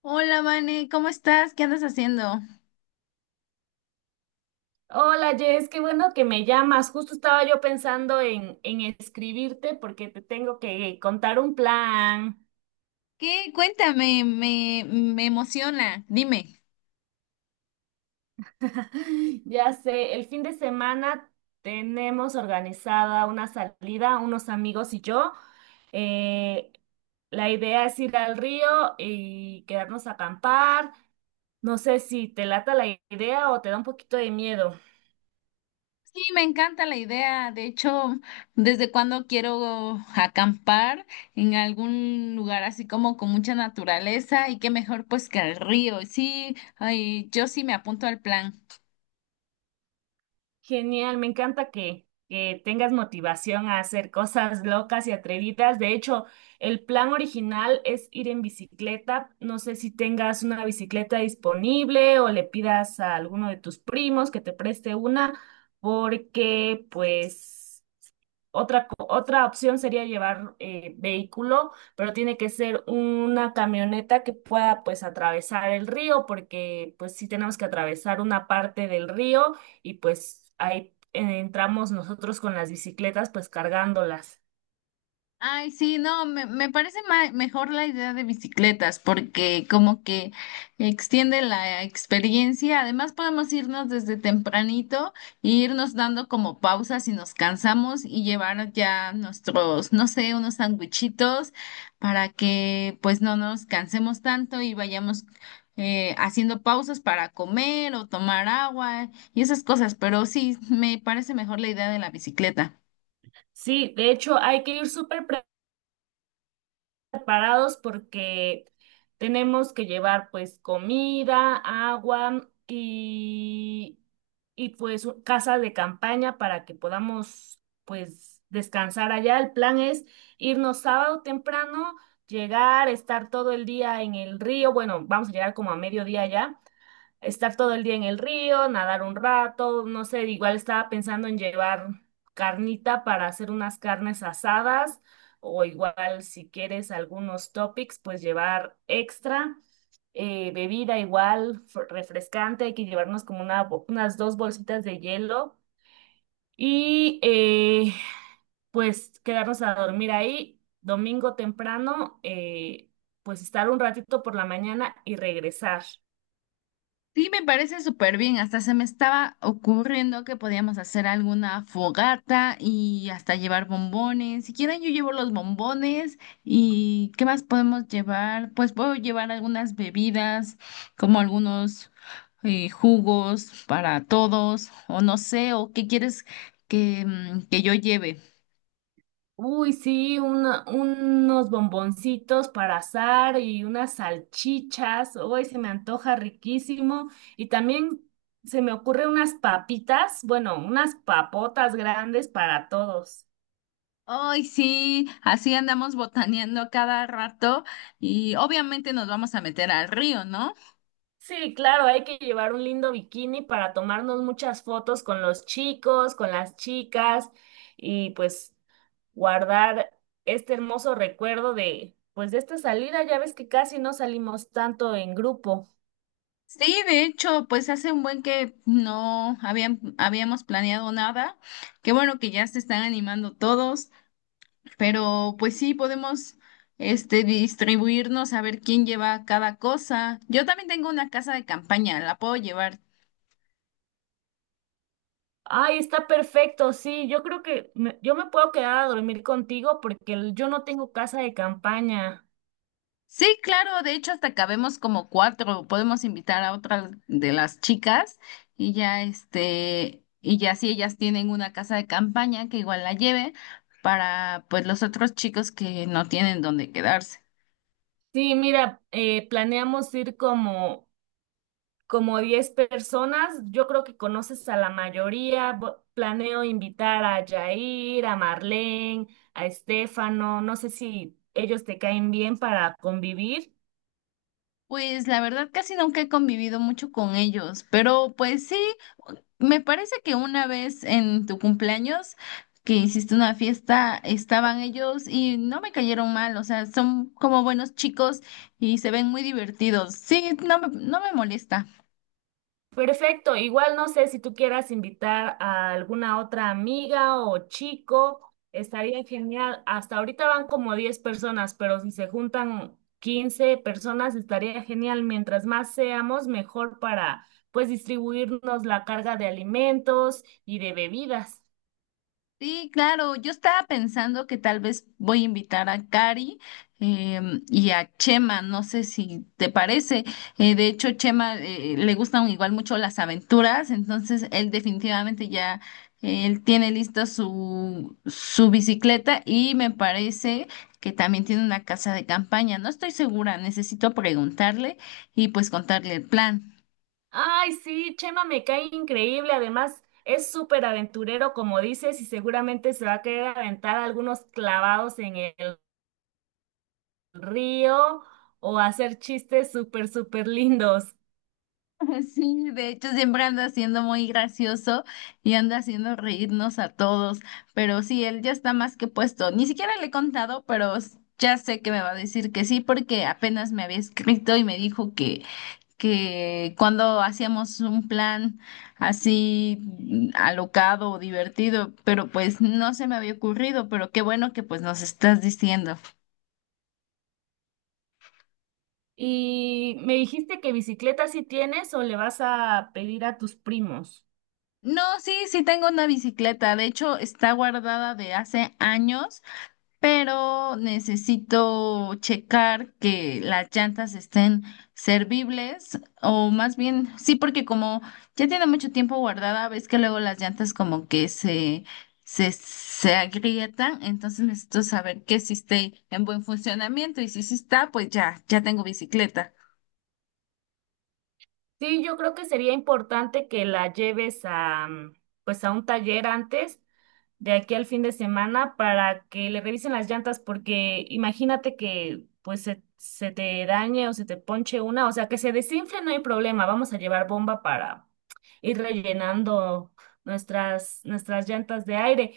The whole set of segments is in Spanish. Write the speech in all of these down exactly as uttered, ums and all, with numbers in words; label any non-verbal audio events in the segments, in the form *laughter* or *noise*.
Hola, Vane, ¿cómo estás? ¿Qué andas haciendo? Hola Jess, qué bueno que me llamas. Justo estaba yo pensando en, en escribirte porque te tengo que contar un plan. ¿Qué? Cuéntame, me, me emociona. Dime. *laughs* Ya sé, el fin de semana tenemos organizada una salida, unos amigos y yo. Eh, la idea es ir al río y quedarnos a acampar. No sé si te lata la idea o te da un poquito de miedo. Sí, me encanta la idea. De hecho, desde cuando quiero acampar en algún lugar así como con mucha naturaleza y qué mejor pues que el río. Sí, ay, yo sí me apunto al plan. Genial, me encanta que, que tengas motivación a hacer cosas locas y atrevidas. De hecho, el plan original es ir en bicicleta. No sé si tengas una bicicleta disponible o le pidas a alguno de tus primos que te preste una, porque pues otra, co- otra opción sería llevar eh, vehículo, pero tiene que ser una camioneta que pueda pues atravesar el río, porque pues sí tenemos que atravesar una parte del río y pues ahí eh, entramos nosotros con las bicicletas pues cargándolas. Ay, sí, no, me, me parece ma- mejor la idea de bicicletas porque como que extiende la experiencia. Además, podemos irnos desde tempranito e irnos dando como pausas si nos cansamos y llevar ya nuestros, no sé, unos sanguichitos para que pues no nos cansemos tanto y vayamos eh, haciendo pausas para comer o tomar agua y esas cosas. Pero sí, me parece mejor la idea de la bicicleta. Sí, de hecho hay que ir súper preparados porque tenemos que llevar pues comida, agua y, y pues u- casa de campaña para que podamos pues descansar allá. El plan es irnos sábado temprano, llegar, estar todo el día en el río. Bueno, vamos a llegar como a mediodía allá, estar todo el día en el río, nadar un rato, no sé, igual estaba pensando en llevar carnita para hacer unas carnes asadas o igual si quieres algunos topics, pues llevar extra. Eh, bebida igual, fr- refrescante, hay que llevarnos como una, bo- unas dos bolsitas de hielo y eh, pues quedarnos a dormir ahí domingo temprano, eh, pues estar un ratito por la mañana y regresar. Sí, me parece súper bien. Hasta se me estaba ocurriendo que podíamos hacer alguna fogata y hasta llevar bombones. Si quieren, yo llevo los bombones. ¿Y qué más podemos llevar? Pues puedo llevar algunas bebidas, como algunos eh, jugos para todos, o no sé, o qué quieres que, mm, que yo lleve. Uy, sí, una- unos bomboncitos para asar y unas salchichas. Uy, se me antoja riquísimo. Y también se me ocurre unas papitas, bueno, unas papotas grandes para todos. Ay, sí, así andamos botaneando cada rato y obviamente nos vamos a meter al río, ¿no? Sí, claro, hay que llevar un lindo bikini para tomarnos muchas fotos con los chicos, con las chicas y pues guardar este hermoso recuerdo de, pues de esta salida. Ya ves que casi no salimos tanto en grupo. Sí, de hecho, pues hace un buen que no habían, habíamos planeado nada. Qué bueno que ya se están animando todos, pero pues sí, podemos este, distribuirnos a ver quién lleva cada cosa. Yo también tengo una casa de campaña, la puedo llevar. Ay, está perfecto, sí, yo creo que me- yo me puedo quedar a dormir contigo porque el- yo no tengo casa de campaña. Sí, claro, de hecho hasta cabemos como cuatro, podemos invitar a otras de las chicas y ya este, y ya si ellas tienen una casa de campaña que igual la lleve para pues los otros chicos que no tienen dónde quedarse. Sí, mira, eh, planeamos ir como, como diez personas, yo creo que conoces a la mayoría. Vo- planeo invitar a Jair, a Marlene, a Estefano, no sé si ellos te caen bien para convivir. Pues la verdad casi nunca he convivido mucho con ellos, pero pues sí, me parece que una vez en tu cumpleaños que hiciste una fiesta, estaban ellos y no me cayeron mal, o sea, son como buenos chicos y se ven muy divertidos. Sí, no me, no me molesta. Perfecto, igual no sé si tú quieras invitar a alguna otra amiga o chico, estaría genial. Hasta ahorita van como diez personas, pero si se juntan quince personas estaría genial. Mientras más seamos, mejor para pues distribuirnos la carga de alimentos y de bebidas. Sí, claro, yo estaba pensando que tal vez voy a invitar a Cari em, y a Chema, no sé si te parece. Eh, de hecho, Chema eh, le gustan igual mucho las aventuras, entonces él definitivamente ya eh, él tiene lista su, su bicicleta y me parece que también tiene una casa de campaña. No estoy segura, necesito preguntarle y pues contarle el plan. Ay, sí, Chema me cae increíble. Además, es súper aventurero, como dices, y seguramente se va a querer aventar algunos clavados en el río o hacer chistes súper, súper lindos. *laughs* Sí, de hecho siempre anda siendo muy gracioso y anda haciendo reírnos a todos, pero sí, él ya está más que puesto. Ni siquiera le he contado, pero s- ya sé que me va a decir que sí, porque apenas me había escrito y me dijo que, que cuando hacíamos un plan así mm, alocado o divertido, pero pues no se me había ocurrido, pero qué bueno que pues nos estás diciendo. Y me dijiste que bicicleta sí tienes o le vas a pedir a tus primos. No, sí, sí tengo una bicicleta, de hecho está guardada de hace años. Pero necesito checar que las llantas estén servibles o más bien, sí, porque como ya tiene mucho tiempo guardada, ves que luego las llantas como que se, se, se agrietan, entonces necesito saber que sí esté en buen funcionamiento y si sí está, pues ya, ya tengo bicicleta. Sí, yo creo que sería importante que la lleves a, mm, pues a un taller antes de aquí al fin de semana para que le revisen las llantas, porque imagínate que pues se, se te dañe o se te ponche una, o sea, que se desinfle, no hay problema, vamos a llevar bomba para ir rellenando nuestras, nuestras llantas de aire,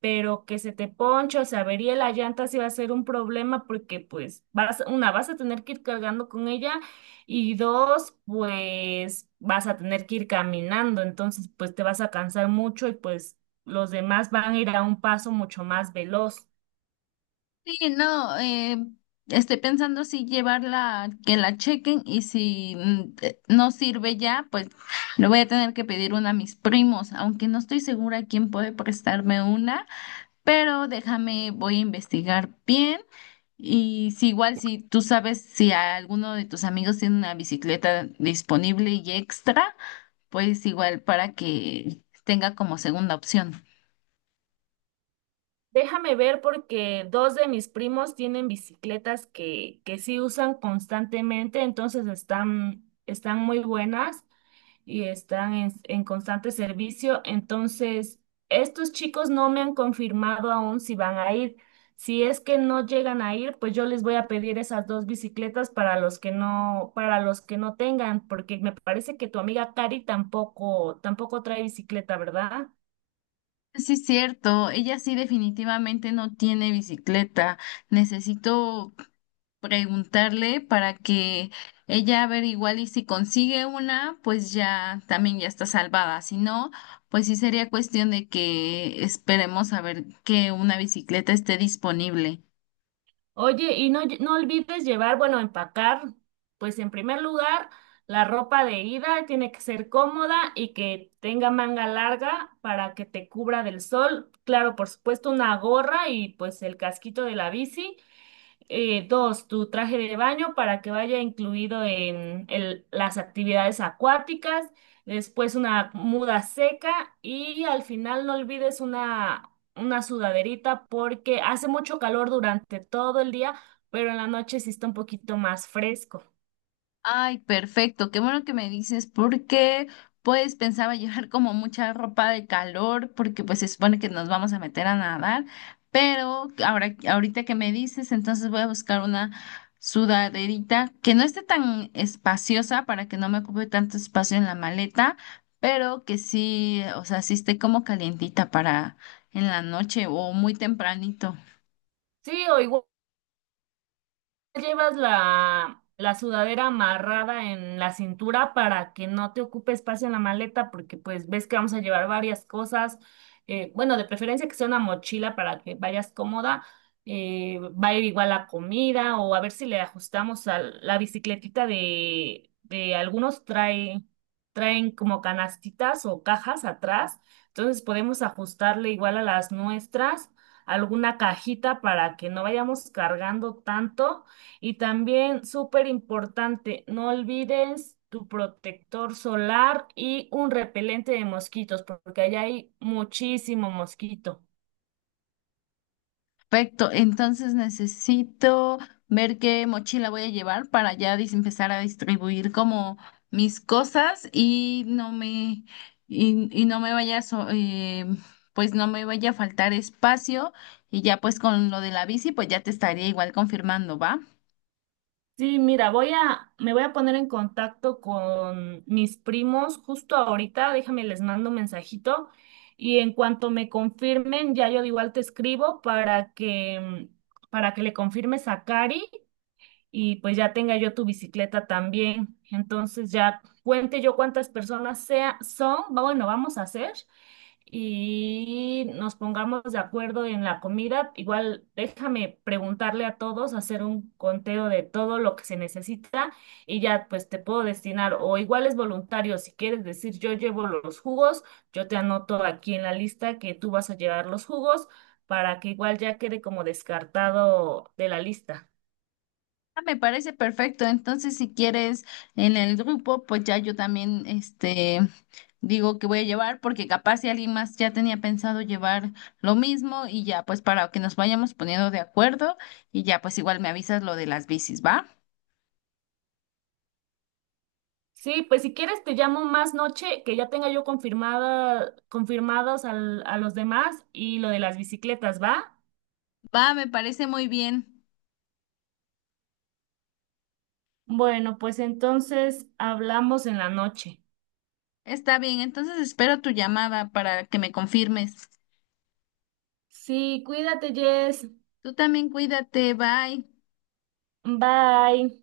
pero que se te ponche o se averíe la llanta sí va a ser un problema porque pues vas, una, vas a tener que ir cargando con ella y dos, pues vas a tener que ir caminando, entonces pues te vas a cansar mucho y pues los demás van a ir a un paso mucho más veloz. Sí, no, eh, estoy pensando si llevarla, que la chequen y si mm, eh, no sirve ya, pues le voy a tener que pedir una a mis primos, aunque no estoy segura quién puede prestarme una, pero déjame, voy a investigar bien y si igual si tú sabes si alguno de tus amigos tiene una bicicleta disponible y extra, pues igual para que tenga como segunda opción. Déjame ver porque dos de mis primos tienen bicicletas que, que sí usan constantemente, entonces están, están muy buenas y están en, en constante servicio. Entonces, estos chicos no me han confirmado aún si van a ir. Si es que no llegan a ir, pues yo les voy a pedir esas dos bicicletas para los que no, para los que no tengan, porque me parece que tu amiga Cari tampoco, tampoco trae bicicleta, ¿verdad? Sí, es cierto, ella sí definitivamente no tiene bicicleta. Necesito preguntarle para que ella a ver igual y si consigue una, pues ya también ya está salvada. Si no, pues sí sería cuestión de que esperemos a ver que una bicicleta esté disponible. Oye, y no, lle- no olvides llevar, bueno, empacar, pues en primer lugar, la ropa de ida tiene que ser cómoda y que tenga manga larga para que te cubra del sol. Claro, por supuesto, una gorra y pues el casquito de la bici. Eh, dos, tu traje de baño para que vaya incluido en el- las actividades acuáticas, después una muda seca y al final no olvides una, una sudaderita porque hace mucho calor durante todo el día, pero en la noche sí está un poquito más fresco. Ay, perfecto, qué bueno que me dices, porque pues pensaba llevar como mucha ropa de calor, porque pues se supone que nos vamos a meter a nadar, pero ahora, ahorita que me dices, entonces voy a buscar una sudaderita que no esté tan espaciosa para que no me ocupe tanto espacio en la maleta, pero que sí, o sea, sí esté como calientita para en la noche o muy tempranito. Sí, o igual llevas la, la sudadera amarrada en la cintura para que no te ocupe espacio en la maleta, porque pues ves que vamos a llevar varias cosas. Eh, bueno, de preferencia que sea una mochila para que vayas cómoda. Eh, va a ir igual la comida, o a ver si le ajustamos a la bicicletita de, de algunos trae, traen como canastitas o cajas atrás, entonces podemos ajustarle igual a las nuestras alguna cajita para que no vayamos cargando tanto y también, súper importante, no olvides tu protector solar y un repelente de mosquitos, porque allá hay muchísimo mosquito. Perfecto, entonces necesito ver qué mochila voy a llevar para ya dis- empezar a distribuir como mis cosas y no me y, y no me vaya a so- eh, pues no me vaya a faltar espacio y ya pues con lo de la bici pues ya te estaría igual confirmando, ¿va? Sí, mira, voy a, me voy a poner en contacto con mis primos justo ahorita, déjame les mando un mensajito y en cuanto me confirmen, ya yo igual te escribo para que, para que le confirmes a Cari y pues ya tenga yo tu bicicleta también. Entonces ya cuente yo cuántas personas sea, son, va- bueno, vamos a hacer y nos pongamos de acuerdo en la comida. Igual déjame preguntarle a todos, hacer un conteo de todo lo que se necesita y ya pues te puedo destinar o igual es voluntario, si quieres decir yo llevo los jugos, yo te anoto aquí en la lista que tú vas a llevar los jugos para que igual ya quede como descartado de la lista. Ah, me parece perfecto. Entonces, si quieres en el grupo, pues ya yo también, este, digo que voy a llevar, porque capaz si alguien más ya tenía pensado llevar lo mismo y ya, pues para que nos vayamos poniendo de acuerdo y ya, pues igual me avisas lo de las bicis, ¿va? Sí, pues si quieres te llamo más noche, que ya tenga yo confirmada, confirmados al- a los demás y lo de las bicicletas, ¿va? Va, me parece muy bien. Bueno, pues entonces hablamos en la noche. Está bien, entonces espero tu llamada para que me confirmes. Sí, cuídate, Jess. Tú también cuídate, bye. Bye.